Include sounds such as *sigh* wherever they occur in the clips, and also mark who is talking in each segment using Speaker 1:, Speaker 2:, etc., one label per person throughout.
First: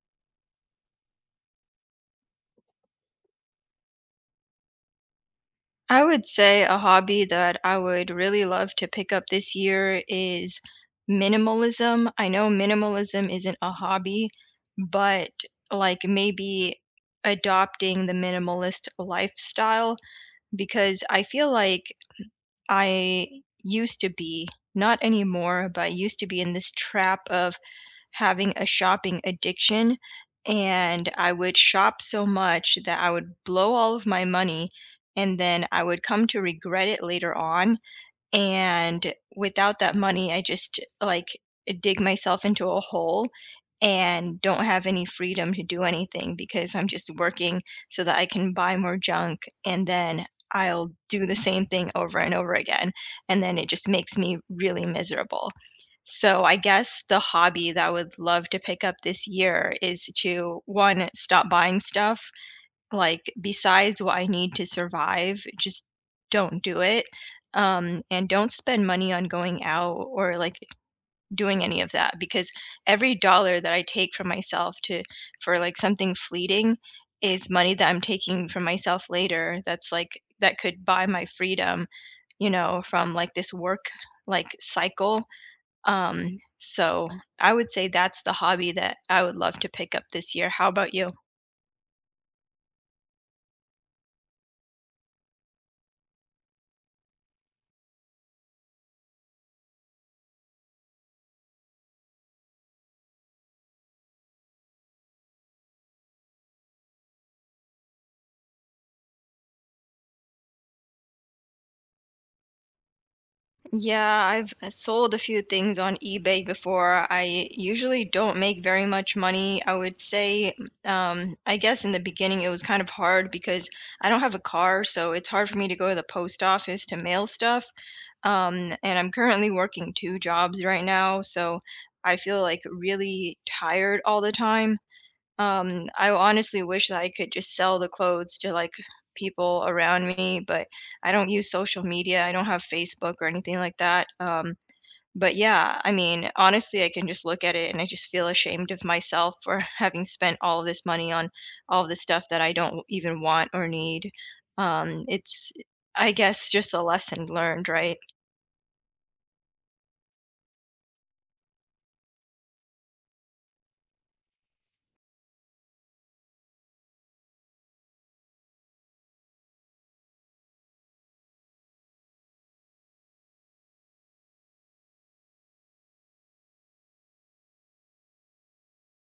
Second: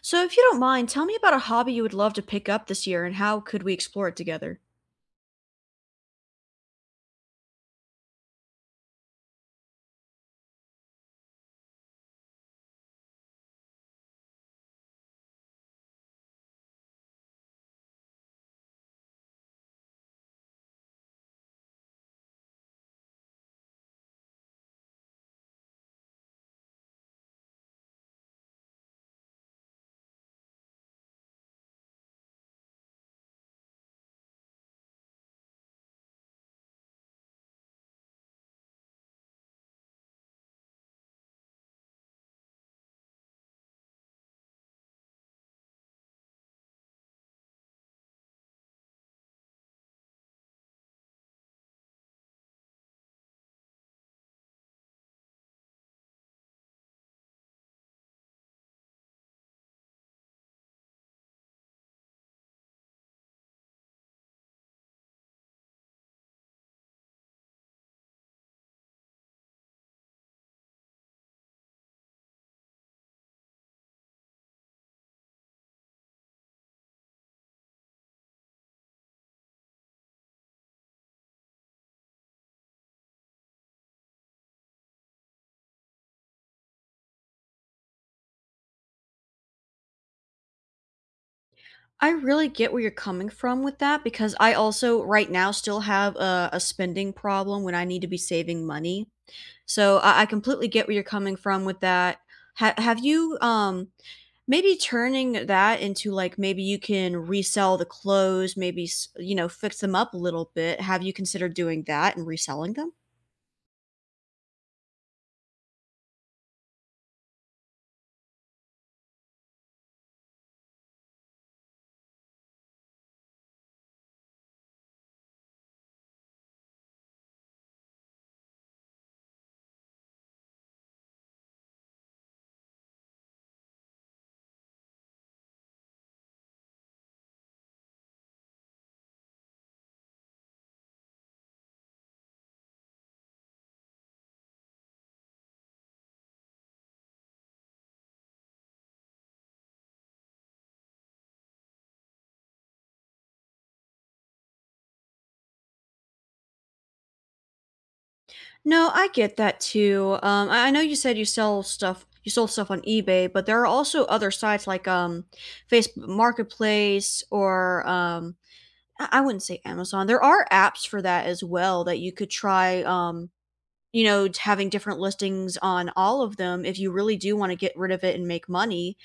Speaker 1: So, if you don't mind, tell me about a hobby you would love to pick up this year and how could we explore it together?
Speaker 2: I would say a hobby that I would really love to pick up this year is minimalism. I know minimalism isn't a hobby, but like maybe adopting the minimalist lifestyle because I feel like I used to be, not anymore, but I used to be in this trap of having a shopping addiction, and I would shop so much that I would blow all of my money, and then I would come to regret it later on, and without that money, I just, like, dig myself into a hole and don't have any freedom to do anything because I'm just working so that I can buy more junk, and then I'll do the same thing over and over again, and then it just makes me really miserable. So I guess the hobby that I would love to pick up this year is to, 1, stop buying stuff like, besides what I need to survive, just don't do it. And don't spend money on going out or like doing any of that because every dollar that I take from myself to for like something fleeting is money that I'm taking from myself later that's like that could buy my freedom, from like this work like cycle. So I would say that's the hobby that I would love to pick up this year. How about you?
Speaker 1: I really get where you're coming from with that because I also, right now, still have a spending problem when I need to be saving money. So, I completely get where you're coming from with that. Have you, maybe turning that into like maybe you can resell the clothes, maybe, you know, fix them up a little bit? Have you considered doing that and reselling them?
Speaker 2: Yeah, I've sold a few things on eBay before. I usually don't make very much money. I would say, I guess in the beginning it was kind of hard because I don't have a car, so it's hard for me to go to the post office to mail stuff. And I'm currently working two jobs right now, so I feel like really tired all the time. I honestly wish that I could just sell the clothes to, like, people around me, but I don't use social media, I don't have Facebook or anything like that, but yeah, I mean, honestly, I can just look at it and I just feel ashamed of myself for *laughs* having spent all of this money on all of the stuff that I don't even want or need. It's, I guess, just a lesson learned, right?
Speaker 1: No, I get that too. I know you said you sell stuff, you sold stuff on eBay, but there are also other sites like Facebook Marketplace or I wouldn't say Amazon. There are apps for that as well that you could try. You know, having different listings on all of them if you really do want to get rid of it and make money.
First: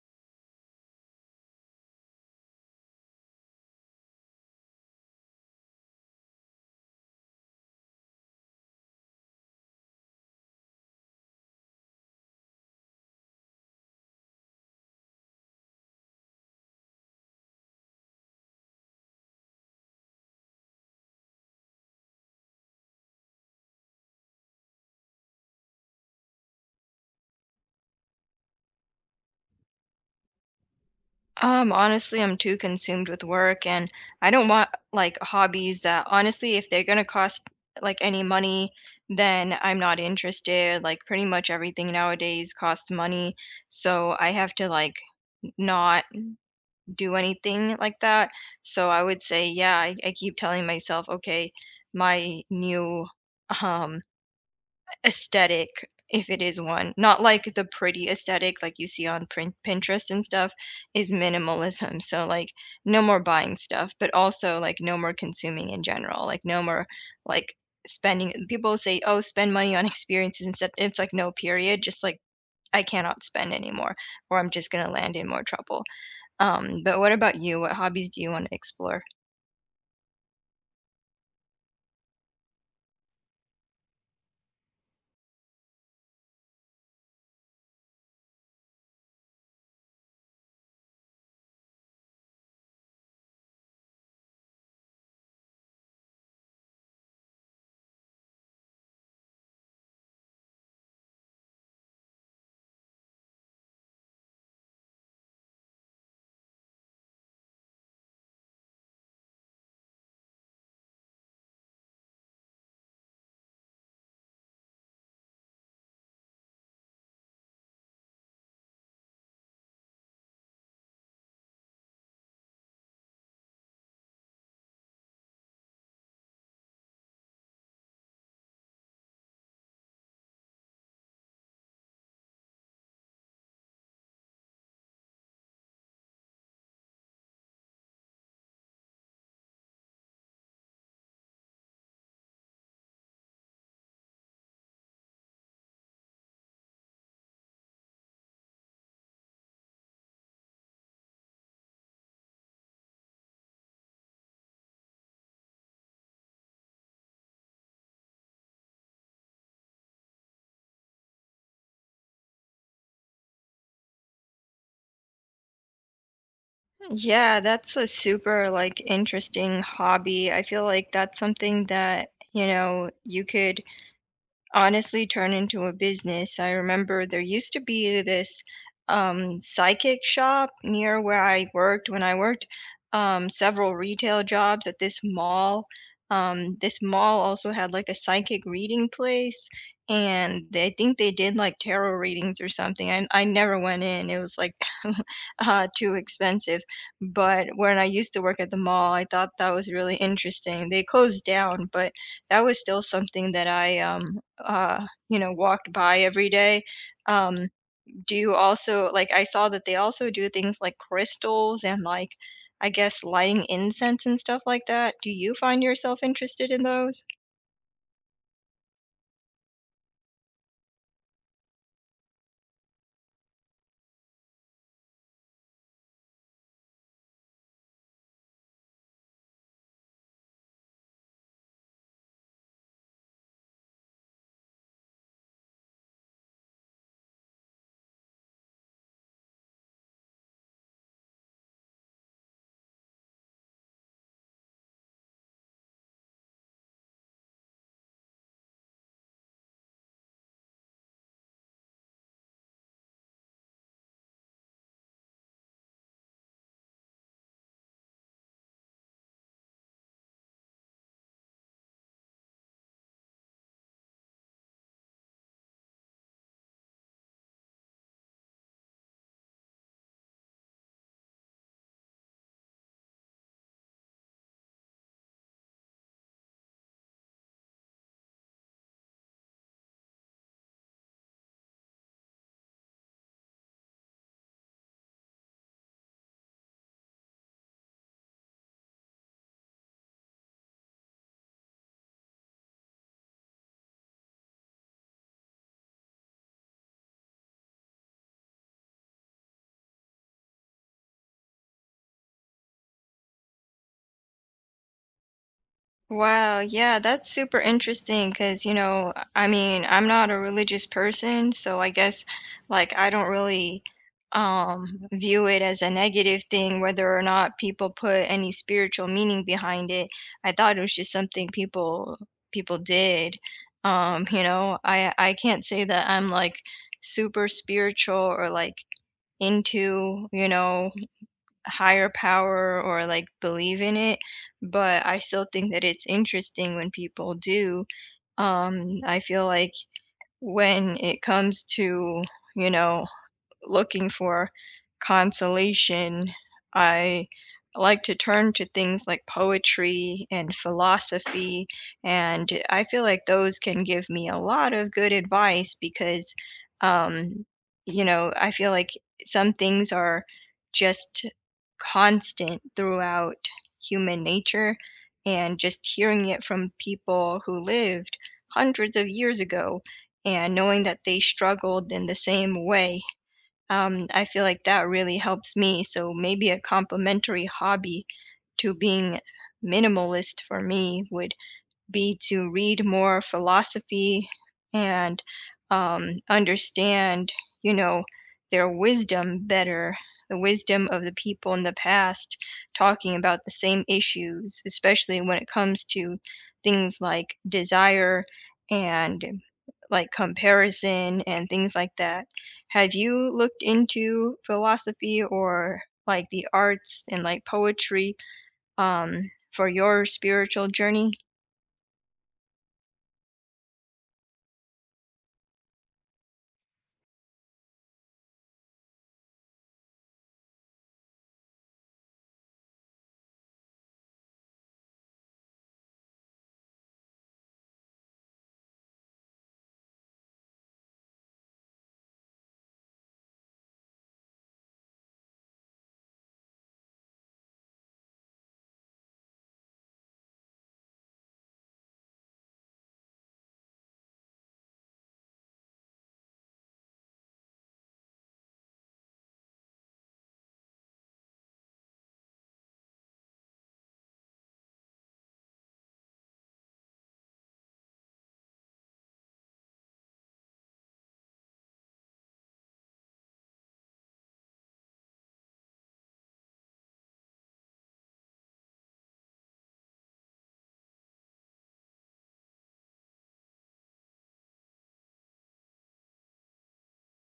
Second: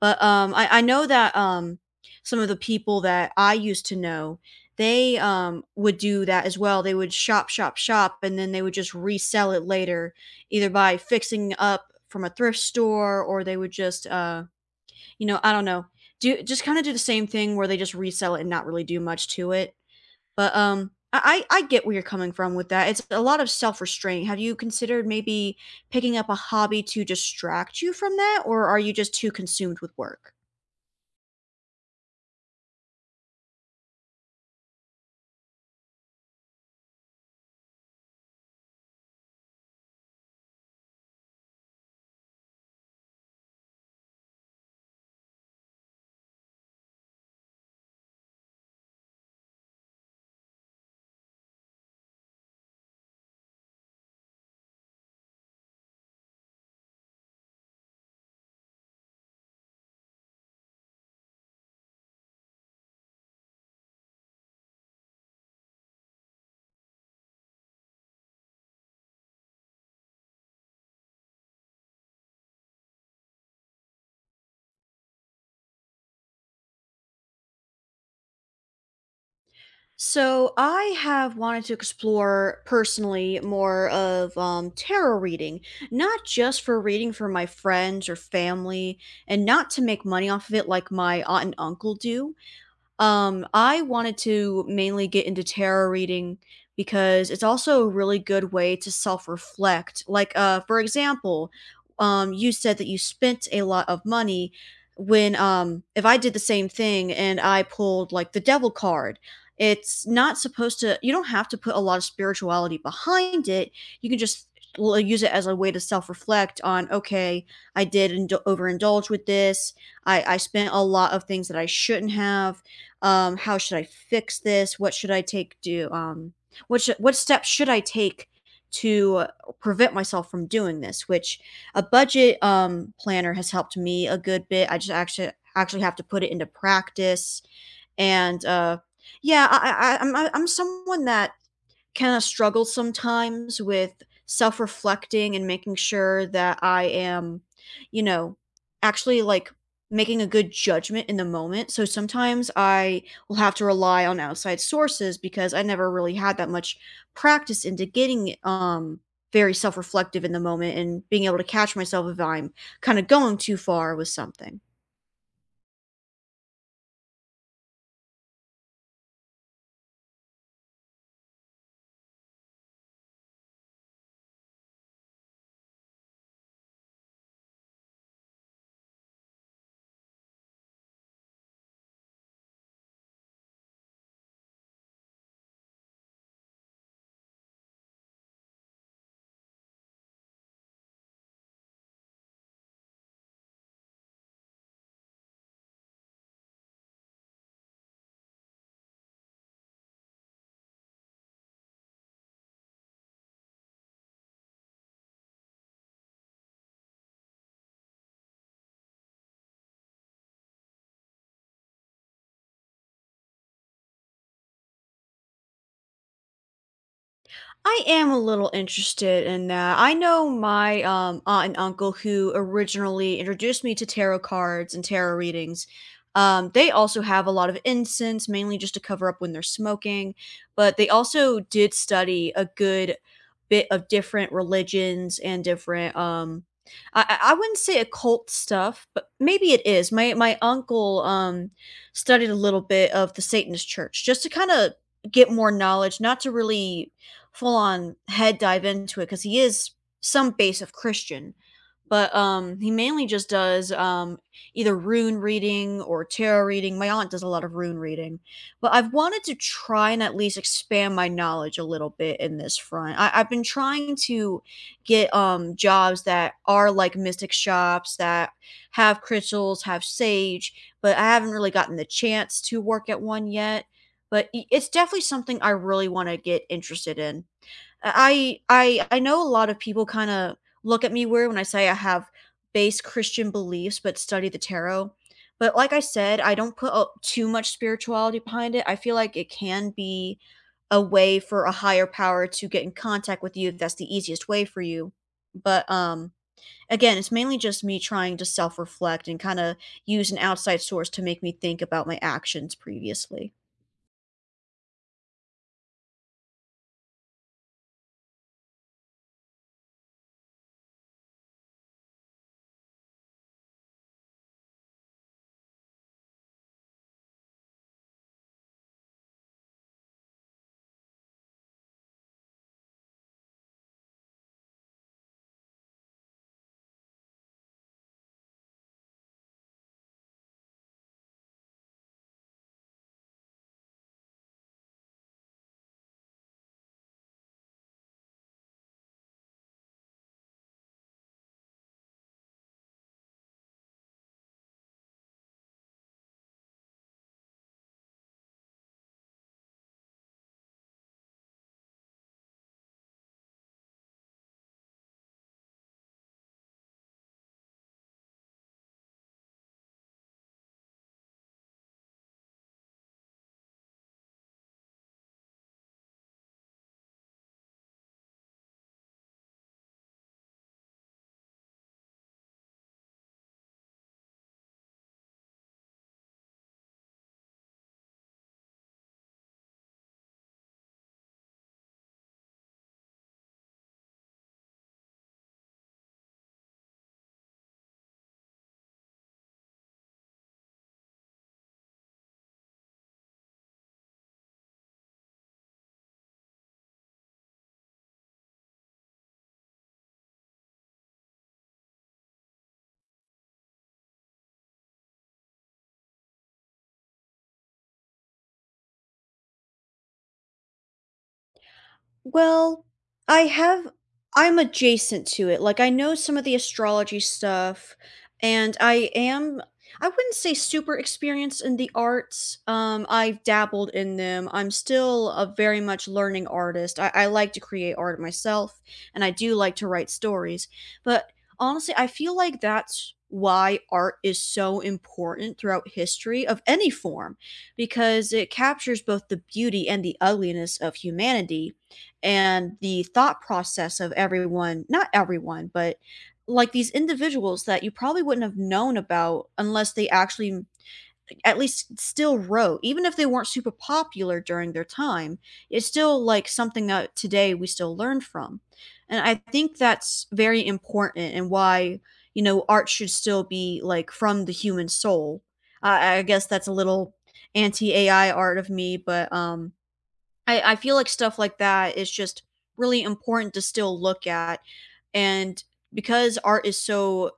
Speaker 1: But, I know that, some of the people that I used to know, they, would do that as well. They would shop, shop, shop, and then they would just resell it later, either by fixing up from a thrift store or they would just, you know, I don't know, do just kinda do the same thing where they just resell it and not really do much to it. But, I get where you're coming from with that. It's a lot of self-restraint. Have you considered maybe picking up a hobby to distract you from that, or are you just too consumed with work?
Speaker 2: Honestly, I'm too consumed with work and I don't want like hobbies that honestly, if they're gonna cost like any money, then I'm not interested. Like pretty much everything nowadays costs money, so I have to like not do anything like that. So I would say, yeah, I keep telling myself, okay, my new *laughs* um aesthetic, if it is one, not like the pretty aesthetic like you see on print Pinterest and stuff, is minimalism. So, like, no more buying stuff, but also, like, no more consuming in general. Like, no more, like, spending. People say, "Oh, spend money on *laughs* experiences instead." It's like, no, period. Just like, I cannot spend anymore, or I'm just gonna land in more trouble. But what about you? What hobbies do you want to explore?
Speaker 1: So I have wanted to explore personally more of tarot reading, not just for reading for my friends or family, and not to make money off of it like my aunt and uncle do. I wanted to mainly get into tarot reading because it's also a really good way to self-reflect. Like, for example, you said that you spent a lot of money when, if I did the same thing and I pulled like the devil card, it's not supposed to, you don't have to put a lot of spirituality behind it. You can just use it as a way to self-reflect on, okay, I overindulge with this. I spent a lot of things that I shouldn't have. How should I fix this? What should what steps should I take to prevent myself from doing this? Which a budget planner has helped me a good bit. I just actually have to put it into practice. And yeah, I'm someone that kind of struggle sometimes with self reflecting and making sure that I am, you know, actually like making a good judgment in the moment. So sometimes I will have to rely on outside sources because I never really had that much practice into getting very self reflective in the moment and being able to catch myself if I'm kind of going too far with something.
Speaker 2: Yeah, that's a super like interesting hobby. I feel like that's something that, you know, you could honestly turn into a business. I remember there used to be this psychic shop near where I worked when I worked several retail jobs at this mall. This mall also had like a psychic reading place, and I think they did like tarot readings or something. I never went in, it was like *laughs* too expensive. But when I used to work at the mall, I thought that was really interesting. They closed down, but that was still something that I walked by every day. Um, do you also like I saw that they also do things like crystals and like I guess lighting incense and stuff like that. Do you find yourself interested in those?
Speaker 1: I am a little interested in that. I know my aunt and uncle who originally introduced me to tarot cards and tarot readings. They also have a lot of incense, mainly just to cover up when they're smoking, but they also did study a good bit of different religions and different um, I wouldn't say occult stuff, but maybe it is. My uncle studied a little bit of the Satanist church just to kind of get more knowledge, not to really full on head dive into it because he is some base of Christian, but he mainly just does, either rune reading or tarot reading. My aunt does a lot of rune reading, but I've wanted to try and at least expand my knowledge a little bit in this front. I've been trying to get jobs that are like mystic shops that have crystals, have sage, but I haven't really gotten the chance to work at one yet. But it's definitely something I really want to get interested in. I know a lot of people kinda look at me weird when I say I have base Christian beliefs, but study the tarot. But like I said, I don't put o too much spirituality behind it. I feel like it can be a way for a higher power to get in contact with you if that's the easiest way for you. But, again, it's mainly just me trying to self-reflect and kinda use an outside source to make me think about my actions previously.
Speaker 2: Wow, yeah, that's super interesting because, you know, I mean, I'm not a religious person, so I guess like I don't really view it as a negative thing whether or not people put any spiritual meaning behind it. I thought it was just something people did. I can't say that I'm like super spiritual or like into, you know, higher power or like believe in it, but I still think that it's interesting when people do. I feel like when it comes to, you know, looking for consolation, I like to turn to things like poetry and philosophy, and I feel like those can give me a lot of good advice because, um, I feel like some things are just constant throughout human nature, and just hearing it from people who lived hundreds of years ago and knowing that they struggled in the same way. I feel like that really helps me. So maybe a complementary hobby to being minimalist for me would be to read more philosophy and understand, you know, their wisdom better, the wisdom of the people in the past talking about the same issues, especially when it comes to things like desire and like comparison and things like that. Have you looked into philosophy or like the arts and like poetry for your spiritual journey?
Speaker 1: Well, I have I'm adjacent to it, like, I know some of the astrology stuff, and I am I wouldn't say super experienced in the arts. I've dabbled in them, I'm still a very much learning artist, I like to create art myself, and I do like to write stories, but, honestly, I feel like that's why art is so important throughout history of any form, because it captures both the beauty and the ugliness of humanity and the thought process of everyone not everyone, but like these individuals that you probably wouldn't have known about unless they actually at least still wrote, even if they weren't super popular during their time, it's still like something that today we still learn from. And I think that's very important and why, you know, art should still be like from the human soul. I guess that's a little anti AI art of me, but I feel like stuff like that is just really important to still look at, and because art is so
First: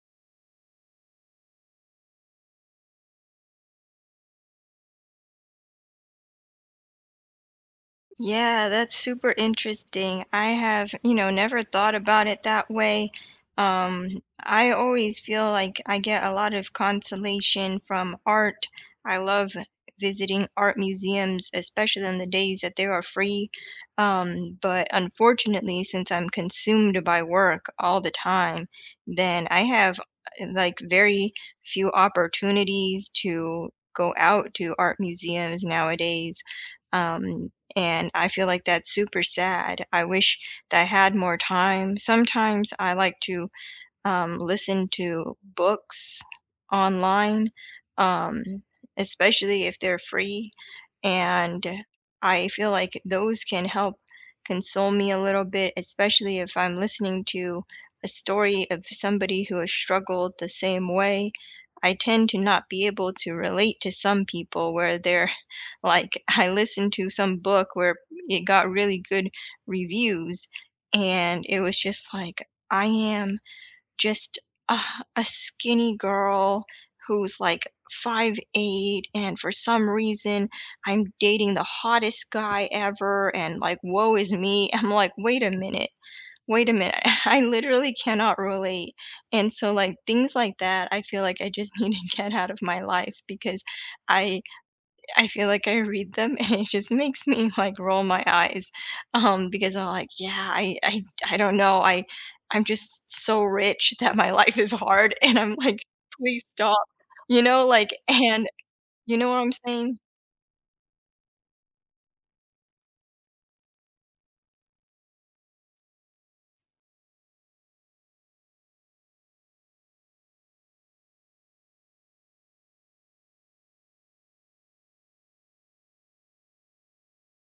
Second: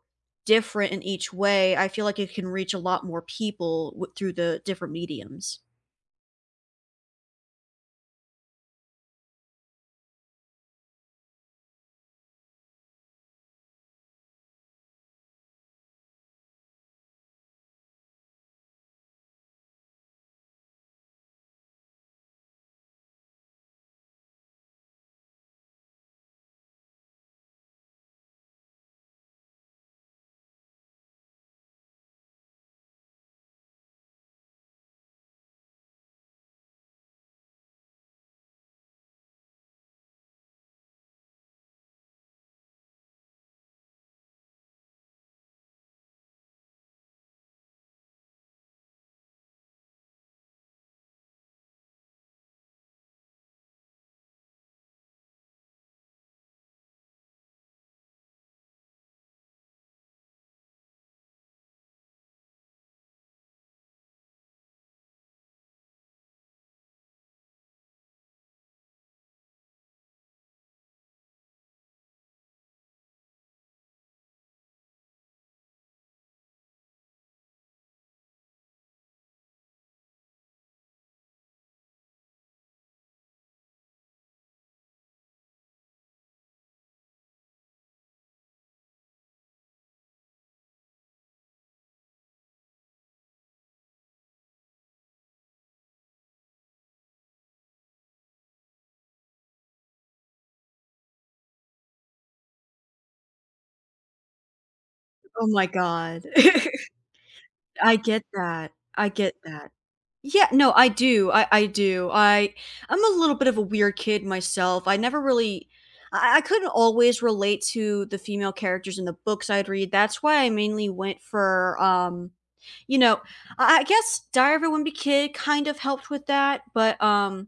Speaker 1: different in each way, I feel like it can reach a lot more people w through the different mediums.
Speaker 2: Yeah, that's super interesting. I have, never thought about it that way. I always feel like I get a lot of consolation from art. I love visiting art museums, especially on the days that they are free. But unfortunately, since I'm consumed by work all the time, then I have like very few opportunities to go out to art museums nowadays um, and I feel like that's super sad. I wish that I had more time. Sometimes I like to listen to books online, um, especially if they're free. And I feel like those can help console me a little bit, especially if I'm listening to a story of somebody who has struggled the same way. I tend to not be able to relate to some people where they're *laughs* like, I listened to some book where it got really good reviews, and it was just like, I am just a a skinny girl who's, like, 5'8", and for some reason, I'm dating the hottest guy ever, and, like, woe is me. *laughs* I'm like, "Wait a minute. Wait a minute. *laughs* I literally cannot relate." And so, like, things like that, I feel like I just *laughs* need to get out of my life because I I feel like I read them *laughs* and it just makes me like roll my eyes, because I'm like, yeah, I don't know, I'm just so rich *laughs* that my life is hard, and
Speaker 1: Oh
Speaker 2: I'm
Speaker 1: my
Speaker 2: like,
Speaker 1: god.
Speaker 2: please stop,
Speaker 1: *laughs* I get
Speaker 2: and
Speaker 1: that, I
Speaker 2: you know
Speaker 1: get
Speaker 2: what I'm
Speaker 1: that.
Speaker 2: saying?
Speaker 1: Yeah, no, I do, I do. I I'm a little bit of a weird kid myself. I never really I couldn't always relate to the female characters in the books I'd read. That's why I mainly went for, you know, I guess Diary of a Wimpy Kid kind of helped with that, but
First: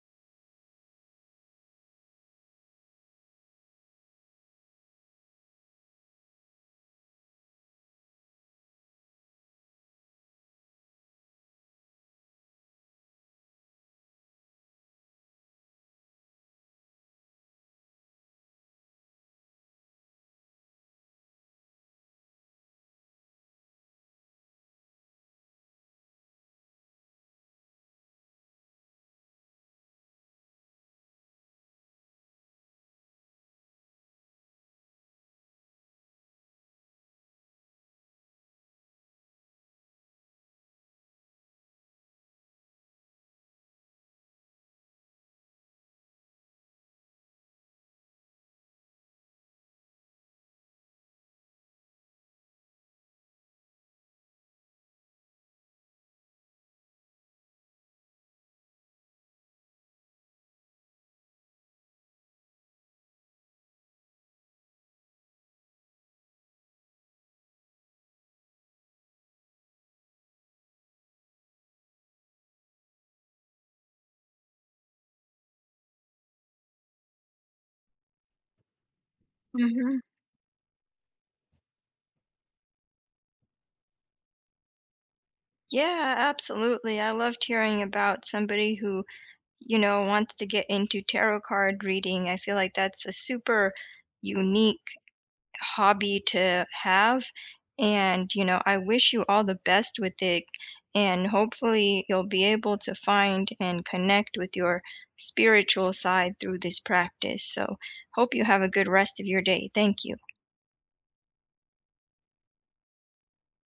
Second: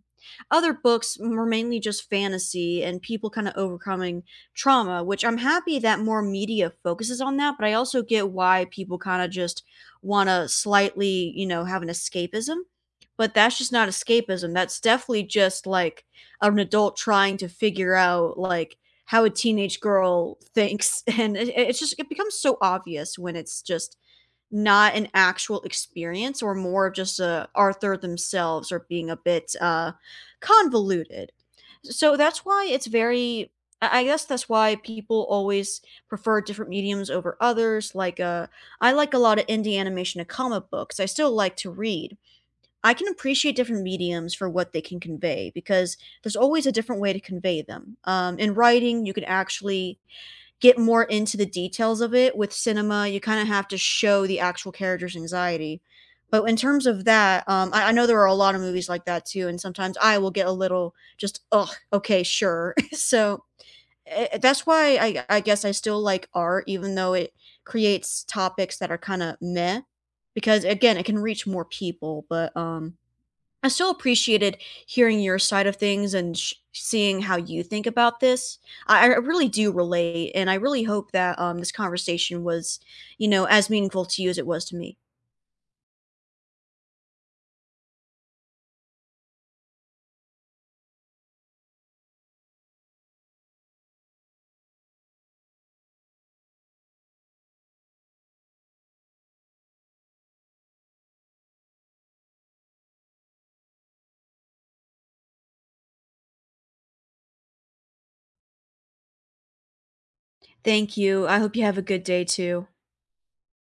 Speaker 1: other books were mainly just fantasy and people kind of overcoming trauma, which I'm happy that more media focuses on that, but I also get why people kind of just want to slightly, you know, have an escapism. But that's just not escapism. That's definitely just like an adult trying to figure out like how a teenage girl thinks. *laughs* And it's just, it becomes so obvious when it's just not an actual experience or more of just, Arthur themselves are being a bit, convoluted. So that's why it's very I guess that's why people always prefer different mediums over others, like, I like a lot of indie animation and comic books, I still like to read. I can appreciate different mediums for what they can convey because there's always a different way to convey them. In writing, you can actually get more into the details of it. With cinema, you kinda have to show the actual character's anxiety. But in terms of that, I know there are a lot of movies like that too, and sometimes I will get a little just, "Ugh, okay, sure." *laughs* So, that's why I guess I still like art even though it creates topics that are kinda meh, because again, it can reach more people, but, I still appreciated hearing your side of things and seeing how you think about this. I really do
Speaker 2: Hmm.
Speaker 1: relate, and I really hope that, this conversation was, you know, as meaningful to you as it was to me.
Speaker 2: Yeah, absolutely. I loved hearing about somebody who, you know, wants to get into tarot card reading. I feel like that's a super unique hobby to have. And, you know, I wish you all the best with it. And hopefully, you'll be able to find and connect with your spiritual side through this practice. So, hope you have a good rest of your day. Thank you.
Speaker 1: Thank you. I hope you have a good day too.